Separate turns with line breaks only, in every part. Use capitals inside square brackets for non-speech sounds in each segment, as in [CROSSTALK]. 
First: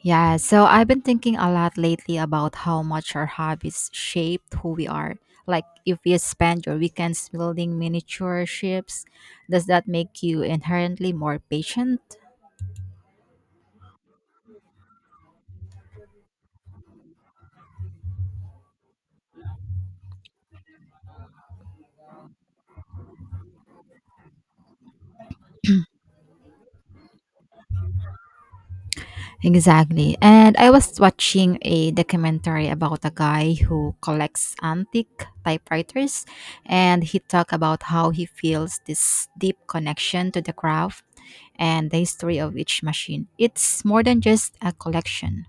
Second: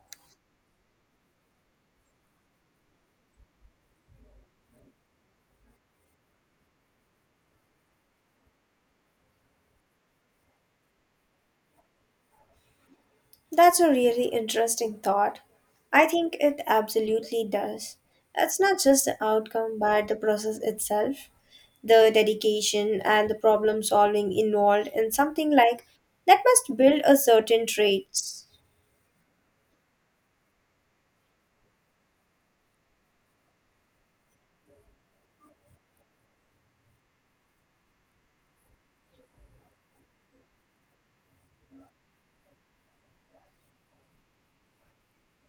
Yeah, so I've been thinking a lot lately about how much our hobbies shape who we are. Like, if you spend your weekends building miniature ships, does that make you inherently more patient?
That's a really interesting thought. I think it absolutely does. It's not just the outcome, but the process itself, the dedication and the problem solving involved in something like that must build a certain traits.
Exactly. And I was watching a documentary about a guy who collects antique typewriters, and he talked about how he feels this deep connection to the craft and the history of each machine. It's more than just a collection.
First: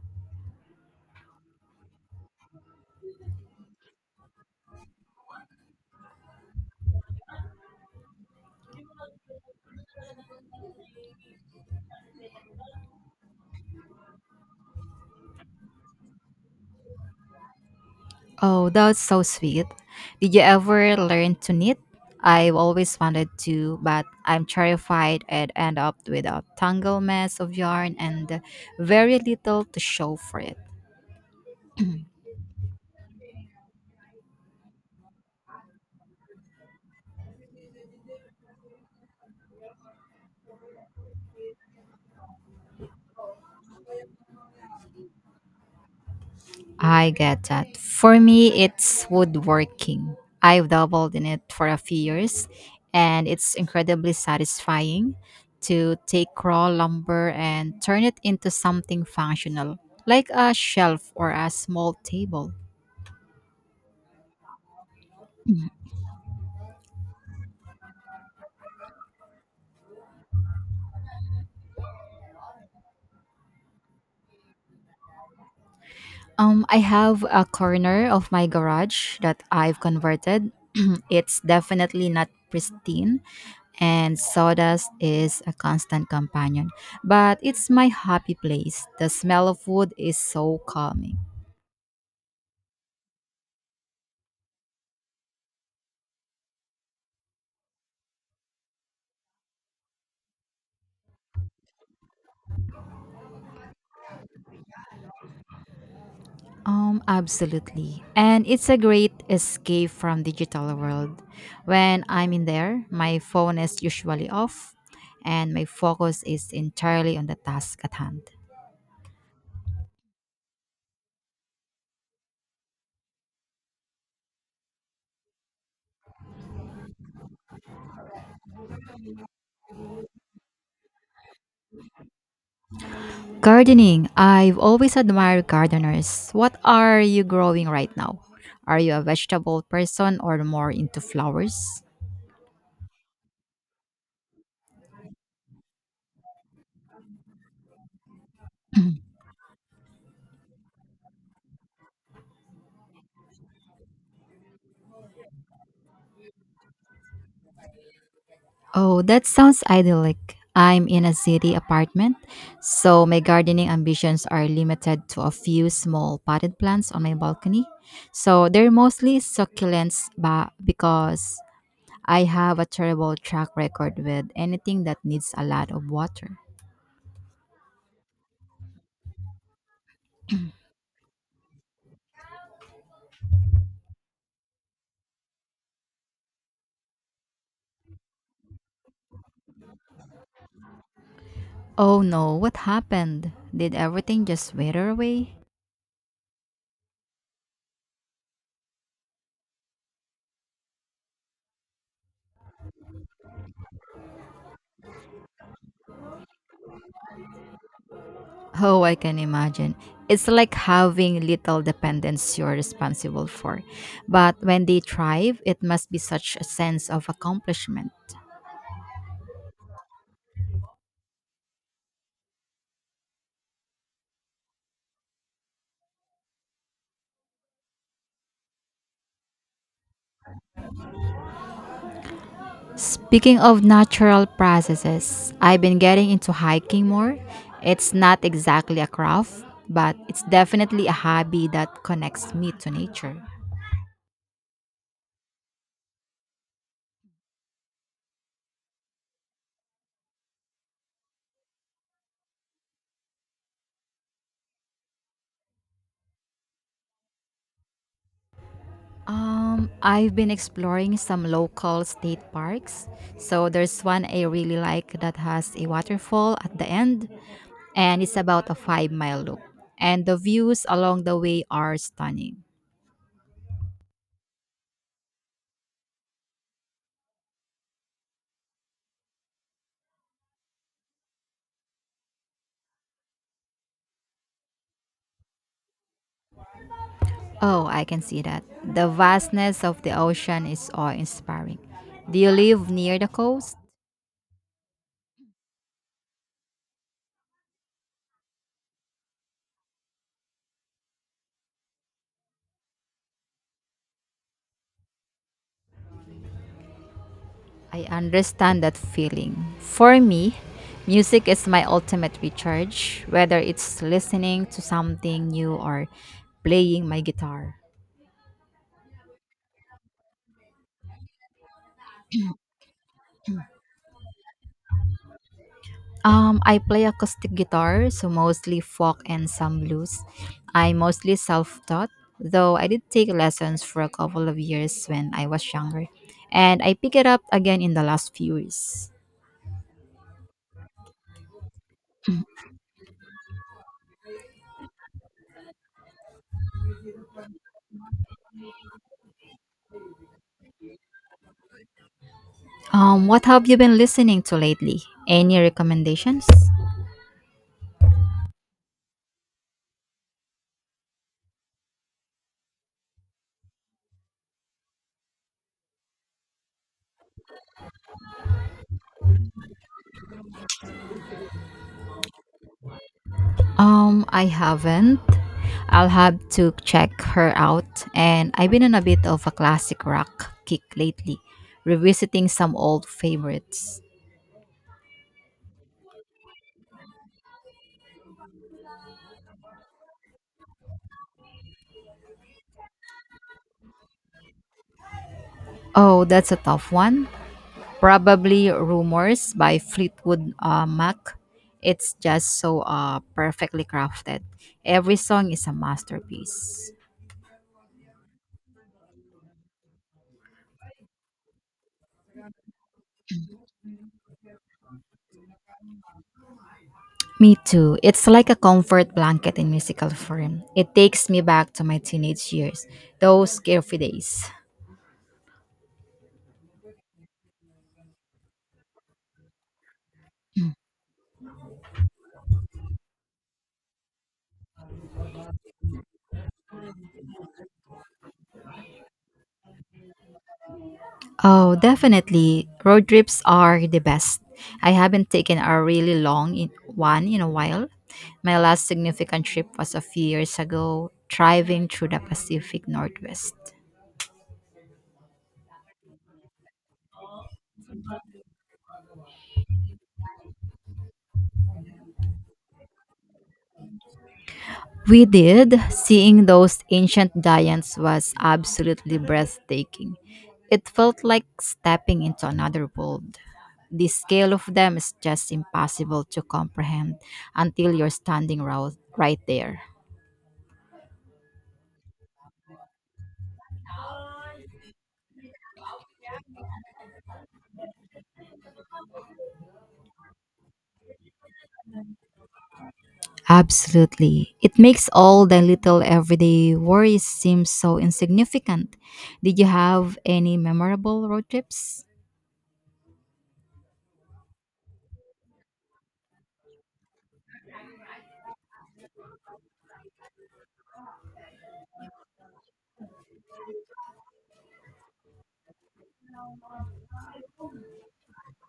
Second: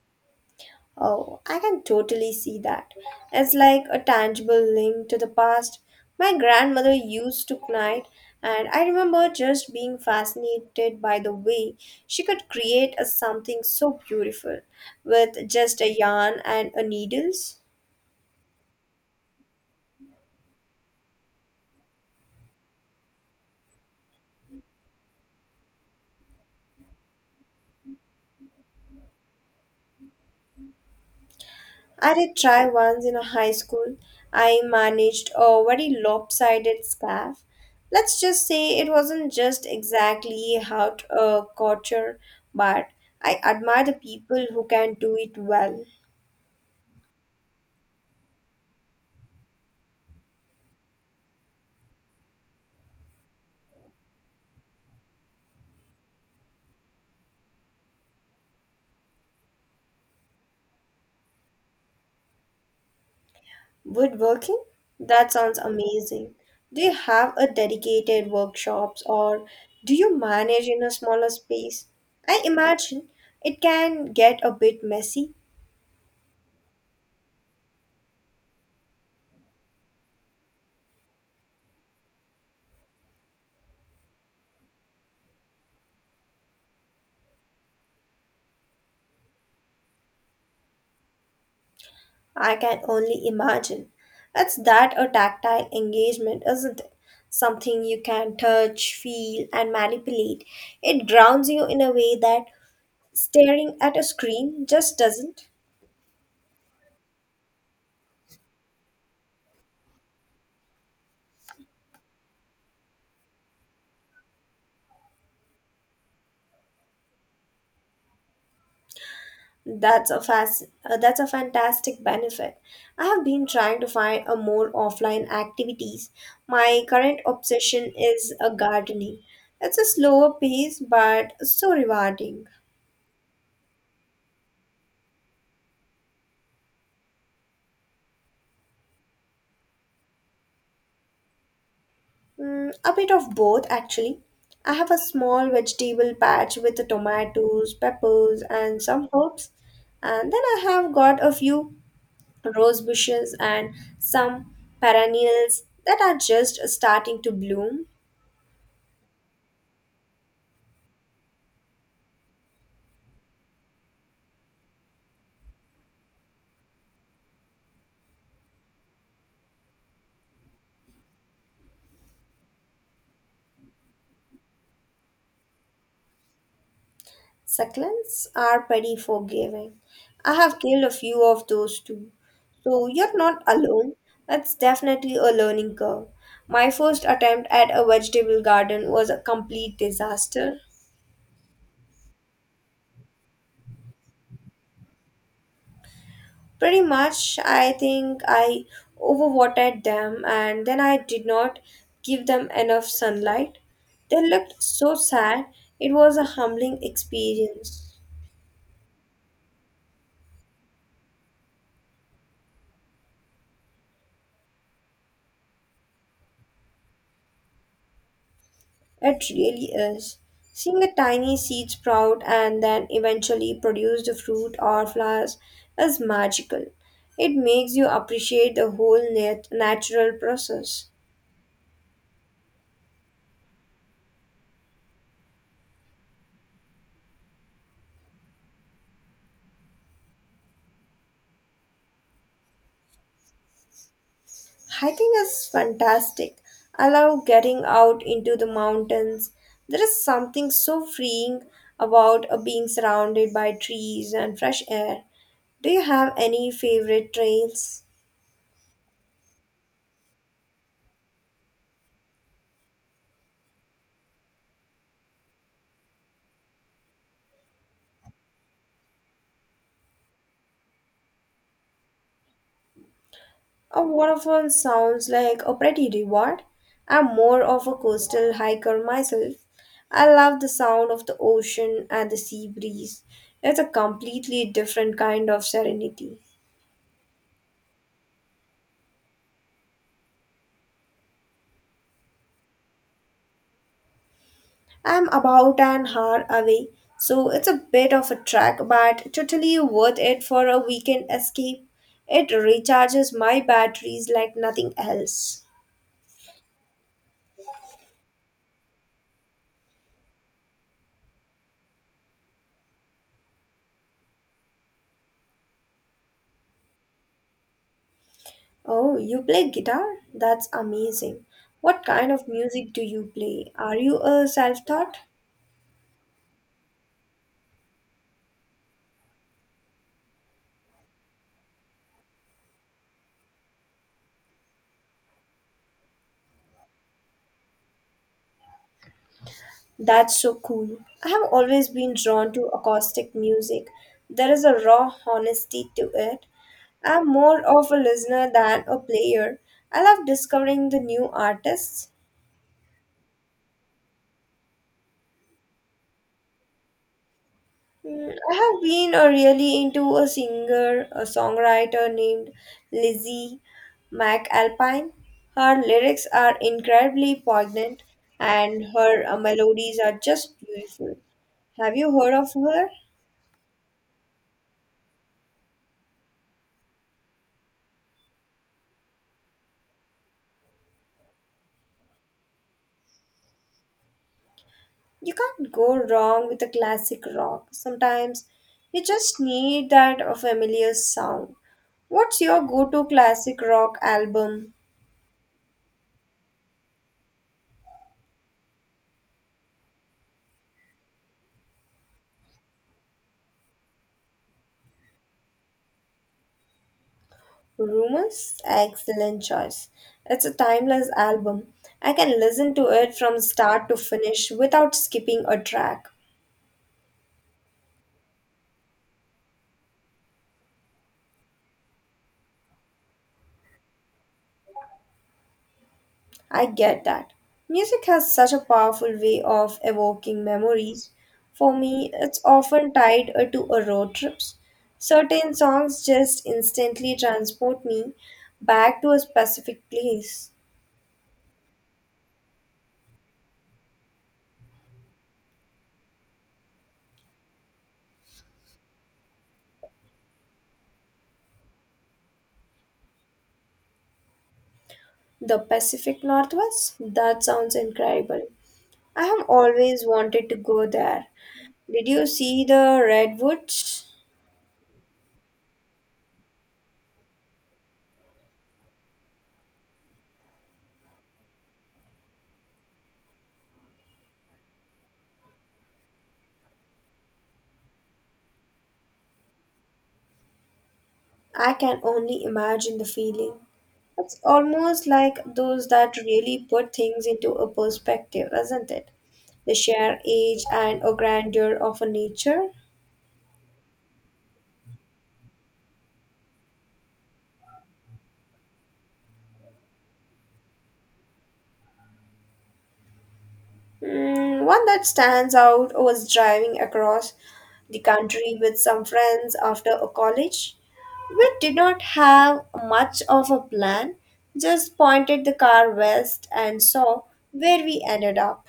Oh, I can totally see that. It's like a tangible link to the past. My grandmother used to knit, and I remember just being fascinated by the way she could create a something so beautiful with just a yarn and a needles.
Oh, that's so sweet. Did you ever learn to knit? I've always wanted to, but I'm terrified I'd end up with a tangled mess of yarn and very little to show for it.
I did try once in a high school. I managed a very lopsided scarf. Let's just say it wasn't just exactly how to couture, but I admire the people who can do it well.
I get that. For me, it's woodworking. I've dabbled in it for a few years, and it's incredibly satisfying to take raw lumber and turn it into something functional, like a shelf or a small table.
Woodworking? That sounds amazing. Do you have a dedicated workshops or do you manage in a smaller space? I imagine it can get a bit messy.
I have a corner of my garage that I've converted. [CLEARS THROAT] It's definitely not pristine, and sawdust is a constant companion. But it's my happy place. The smell of wood is so calming.
I can only imagine. It's that a tactile engagement, isn't it? Something you can touch, feel, and manipulate. It grounds you in a way that staring at a screen just doesn't.
Absolutely. And it's a great escape from digital world. When I'm in there, my phone is usually off and my focus is entirely on the task at hand.
That's a fantastic benefit. I have been trying to find a more offline activities. My current obsession is a gardening. It's a slower pace but so rewarding.
Gardening. I've always admired gardeners. What are you growing right now? Are you a vegetable person or more into flowers?
Mm, a bit of both, actually. I have a small vegetable patch with the tomatoes, peppers, and some herbs. And then I have got a few rose bushes and some perennials that are just starting to bloom.
Oh, that sounds idyllic. I'm in a city apartment, so my gardening ambitions are limited to a few small potted plants on my balcony. So they're mostly succulents because I have a terrible track record with anything that needs a lot of water.
Succulents are pretty forgiving. I have killed a few of those too. So you're not alone. That's definitely a learning curve. My first attempt at a vegetable garden was a complete disaster.
Oh no, what happened? Did everything just wither away?
Pretty much, I think I overwatered them and then I did not give them enough sunlight. They looked so sad. It was a humbling experience.
Oh, I can imagine. It's like having little dependents you're responsible for. But when they thrive, it must be such a sense of accomplishment.
It really is. Seeing a tiny seed sprout and then eventually produce the fruit or flowers is magical. It makes you appreciate the whole natural process.
Speaking of natural processes, I've been getting into hiking more. It's not exactly a craft, but it's definitely a hobby that connects me to nature.
Hiking is fantastic. I love getting out into the mountains. There is something so freeing about being surrounded by trees and fresh air. Do you have any favorite trails?
I've been exploring some local state parks. So there's one I really like that has a waterfall at the end and it's about a 5 mile loop. And the views along the way are stunning.
A waterfall sounds like a pretty reward. I'm more of a coastal hiker myself. I love the sound of the ocean and the sea breeze. It's a completely different kind of serenity.
Oh, I can see that. The vastness of the ocean is awe inspiring. Do you live near the coast?
I'm about an hour away, so it's a bit of a trek, but totally worth it for a weekend escape. It recharges my batteries like nothing else.
I understand that feeling. For me, music is my ultimate recharge, whether it's listening to something new or playing my guitar.
Oh, you play guitar? That's amazing. What kind of music do you play? Are you a self taught?
I play acoustic guitar, so mostly folk and some blues. I mostly self-taught, though I did take lessons for a couple of years when I was younger, and I picked it up again in the last few years.
That's so cool. I have always been drawn to acoustic music. There is a raw honesty to it. I'm more of a listener than a player. I love discovering the new artists.
What have you been listening to lately? Any recommendations?
Mm, I have been really into a singer, a songwriter named Lizzie McAlpine. Her lyrics are incredibly poignant and her melodies are just beautiful. Have you heard of her?
I haven't. I'll have to check her out, and I've been on a bit of a classic rock kick lately, revisiting some old favorites.
You can't go wrong with a classic rock. Sometimes you just need that familiar sound. What's your go to classic rock album?
Oh, that's a tough one. Probably "Rumors" by Fleetwood Mac. It's just so perfectly crafted. Every song is a masterpiece.
Rumors? Excellent choice. It's a timeless album. I can listen to it from start to finish without skipping a track.
Me too. It's like a comfort blanket in musical form. It takes me back to my teenage years, those carefree days.
I get that. Music has such a powerful way of evoking memories. For me, it's often tied to a road trips. Certain songs just instantly transport me back to a specific place.
Oh, definitely. Road trips are the best. I haven't taken a really long in one in a while. My last significant trip was a few years ago, driving through the Pacific Northwest.
The Pacific Northwest? That sounds incredible. I have always wanted to go there. Did you see the redwoods?
We did. Seeing those ancient giants was absolutely breathtaking. It felt like stepping into another world. The scale of them is just impossible to comprehend until you're standing right there.
I can only imagine the feeling. It's almost like those that really put things into a perspective, isn't it? The sheer age and a grandeur of a nature.
Absolutely. It makes all the little everyday worries seem so insignificant. Did you have any memorable road trips?
Mm, one that stands out was driving across the country with some friends after a college. We did not have much of a plan, just pointed the car west and saw where we ended up.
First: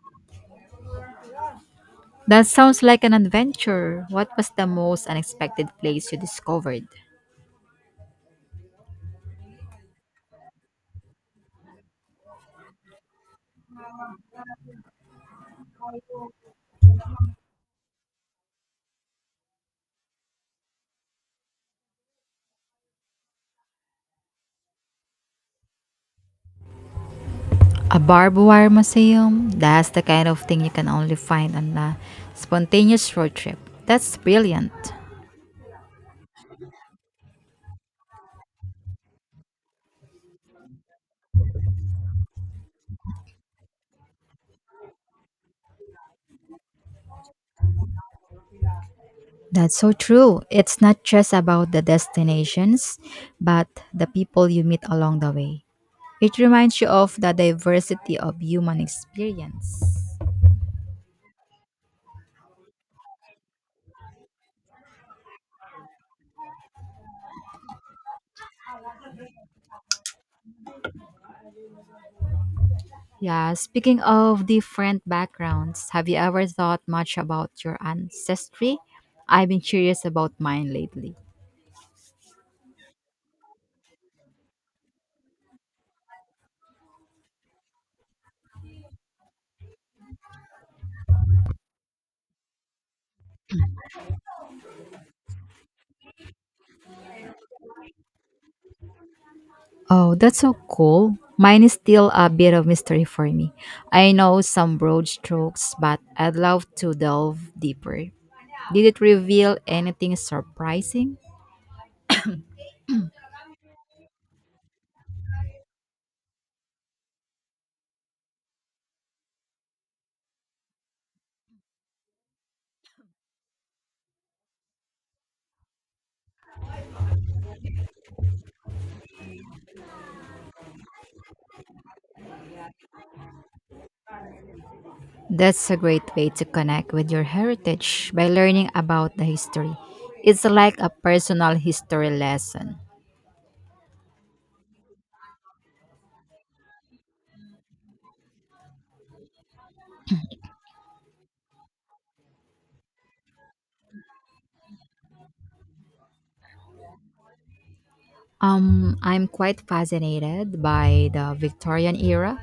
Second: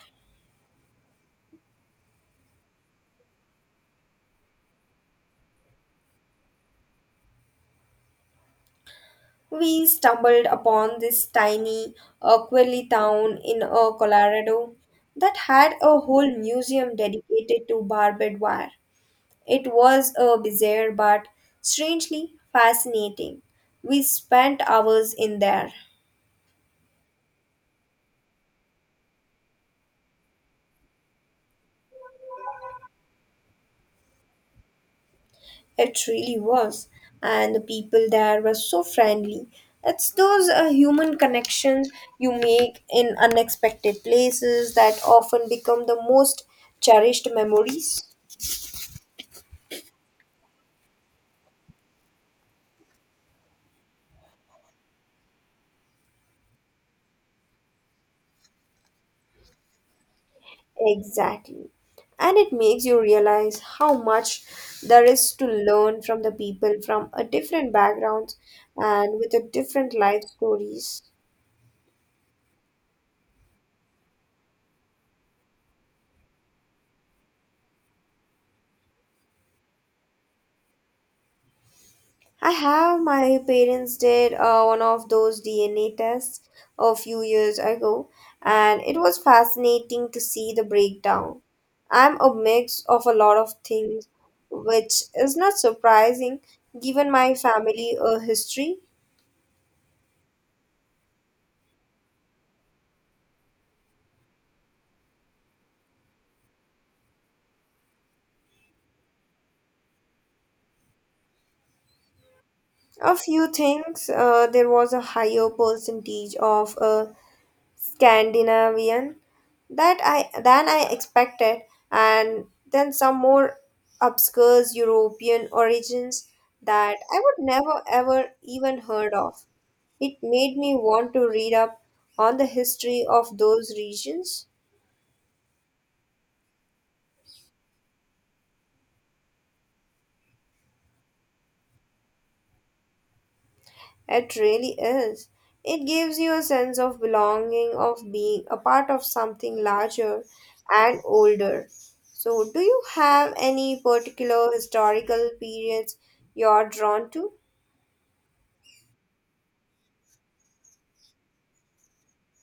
That sounds like an adventure. What was the most unexpected place you discovered?
We stumbled upon this tiny Aquili town in Colorado that had a whole museum dedicated to barbed wire. It was bizarre but strangely fascinating. We spent hours in there.
A barbed wire museum, that's the kind of thing you can only find on a spontaneous road trip. That's brilliant.
It really was. And the people there were so friendly. It's those human connections you make in unexpected places that often become the most cherished memories.
That's so true. It's not just about the destinations, but the people you meet along the way. It reminds you of the diversity of human experience.
Exactly. And it makes you realize how much there is to learn from the people from a different backgrounds and with a different life stories.
Yeah, speaking of different backgrounds, have you ever thought much about your ancestry? I've been curious about mine lately.
I have my parents did one of those DNA tests a few years ago, and it was fascinating to see the breakdown. I'm a mix of a lot of things, which is not surprising given my family history.
Oh, that's so cool. Mine is still a bit of mystery for me. I know some broad strokes, but I'd love to delve deeper. Did it reveal anything surprising?
A few things. There was a higher percentage of Scandinavian that I than I expected, and then some more obscure European origins that I would never ever even heard of. It made me want to read up on the history of those regions.
That's a great way to connect with your heritage by learning about the history. It's like a personal history lesson.
It really is. It gives you a sense of belonging, of being a part of something larger and older. So, do you have any particular historical periods you're drawn to?
I'm quite fascinated by the Victorian era,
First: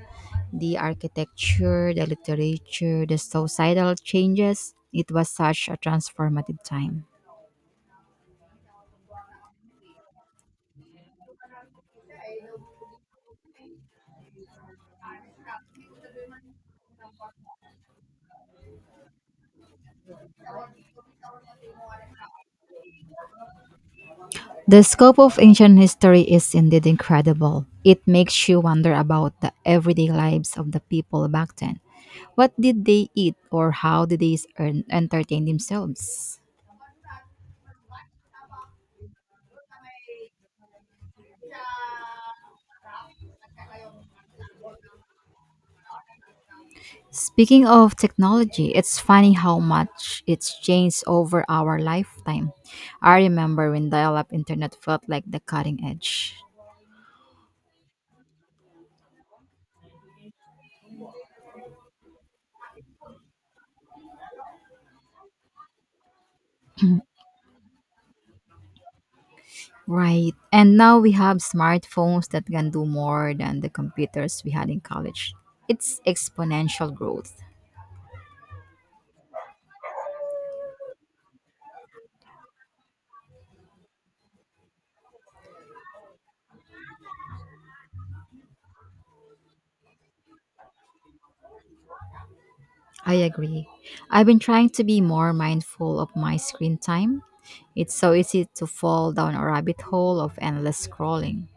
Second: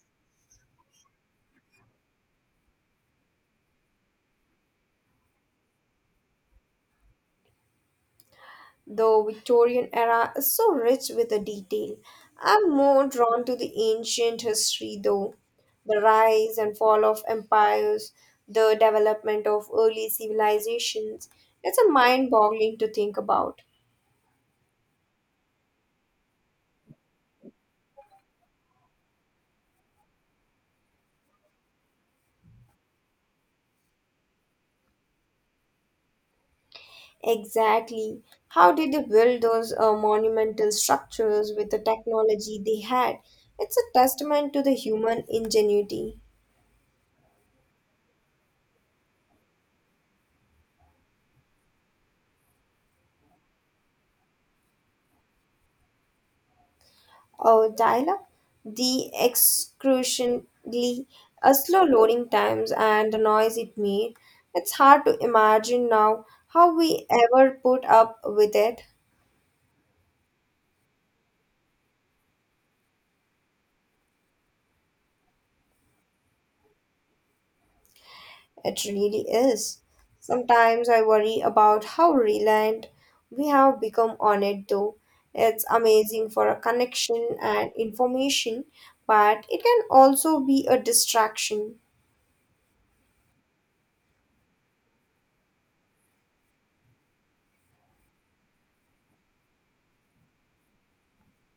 the architecture, the literature, the societal changes. It was such a transformative time.
The Victorian era is so rich with the detail. I'm more drawn to the ancient history though. The rise and fall of empires, the development of early civilizations. It's a mind boggling to think about.
The scope of ancient history is indeed incredible. It makes you wonder about the everyday lives of the people back then. What did they eat or how did they entertain themselves?
Exactly. How did they build those monumental structures with the technology they had? It's a testament to the human ingenuity.
Speaking of technology, it's funny how much it's changed over our lifetime. I remember when dial up internet felt like the cutting edge.
Oh, Tyler, the excruciatingly slow loading times and the noise it made. It's hard to imagine now how we ever put up with it.
Right. And now we have smartphones that can do more than the computers we had in college. It's exponential growth.
It really is. Sometimes I worry about how reliant we have become on it, though. It's amazing for a connection and information, but it can also be a distraction.
I agree. I've been trying to be more mindful of my screen time. It's so easy to fall down a rabbit hole of endless scrolling.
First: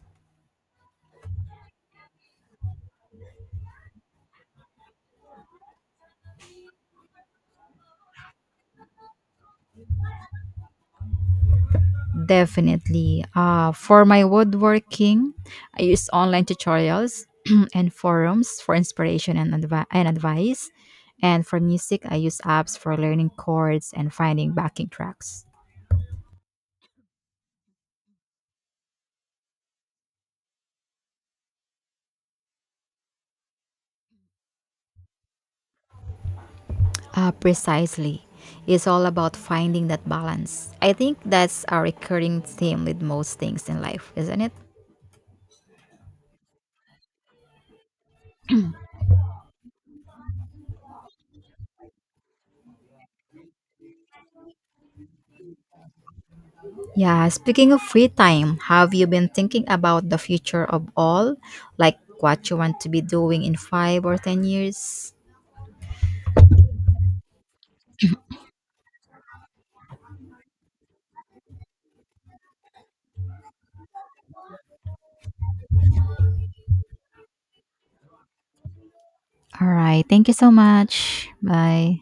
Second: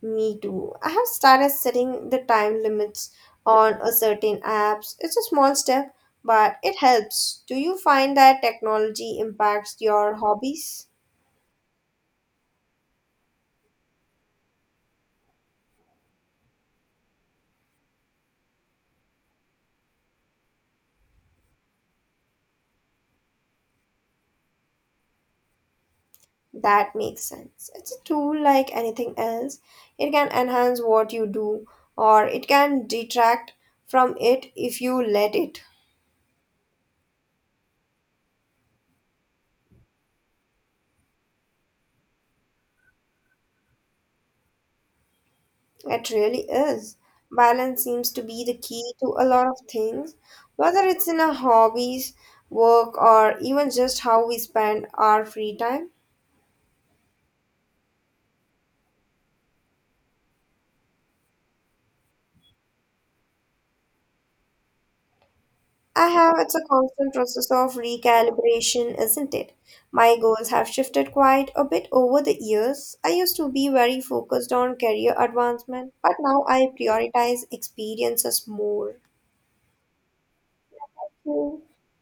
Me too. I have started setting the time limits on a certain apps. It's a small step, but it helps. Do you find that technology impacts your hobbies?
Definitely. For my woodworking, I use online tutorials [CLEARS THROAT] and forums for inspiration and advice. And for music, I use apps for learning chords and finding backing tracks.
That makes sense. It's a tool like anything else. It can enhance what you do, or it can detract from it if you let it.
Precisely. It's all about finding that balance. I think that's a recurring theme with most things in life, isn't it?
It really is. Balance seems to be the key to a lot of things, whether it's in our hobbies, work, or even just how we spend our free time.
Yeah, speaking of free time, have you been thinking about the future of all? Like what you want to be doing in 5 or 10 years?
I have, it's a constant process of recalibration, isn't it? My goals have shifted quite a bit over the years. I used to be very focused on career advancement, but now I prioritize experiences more.
All right. Thank you so much.
Hmm.
Bye.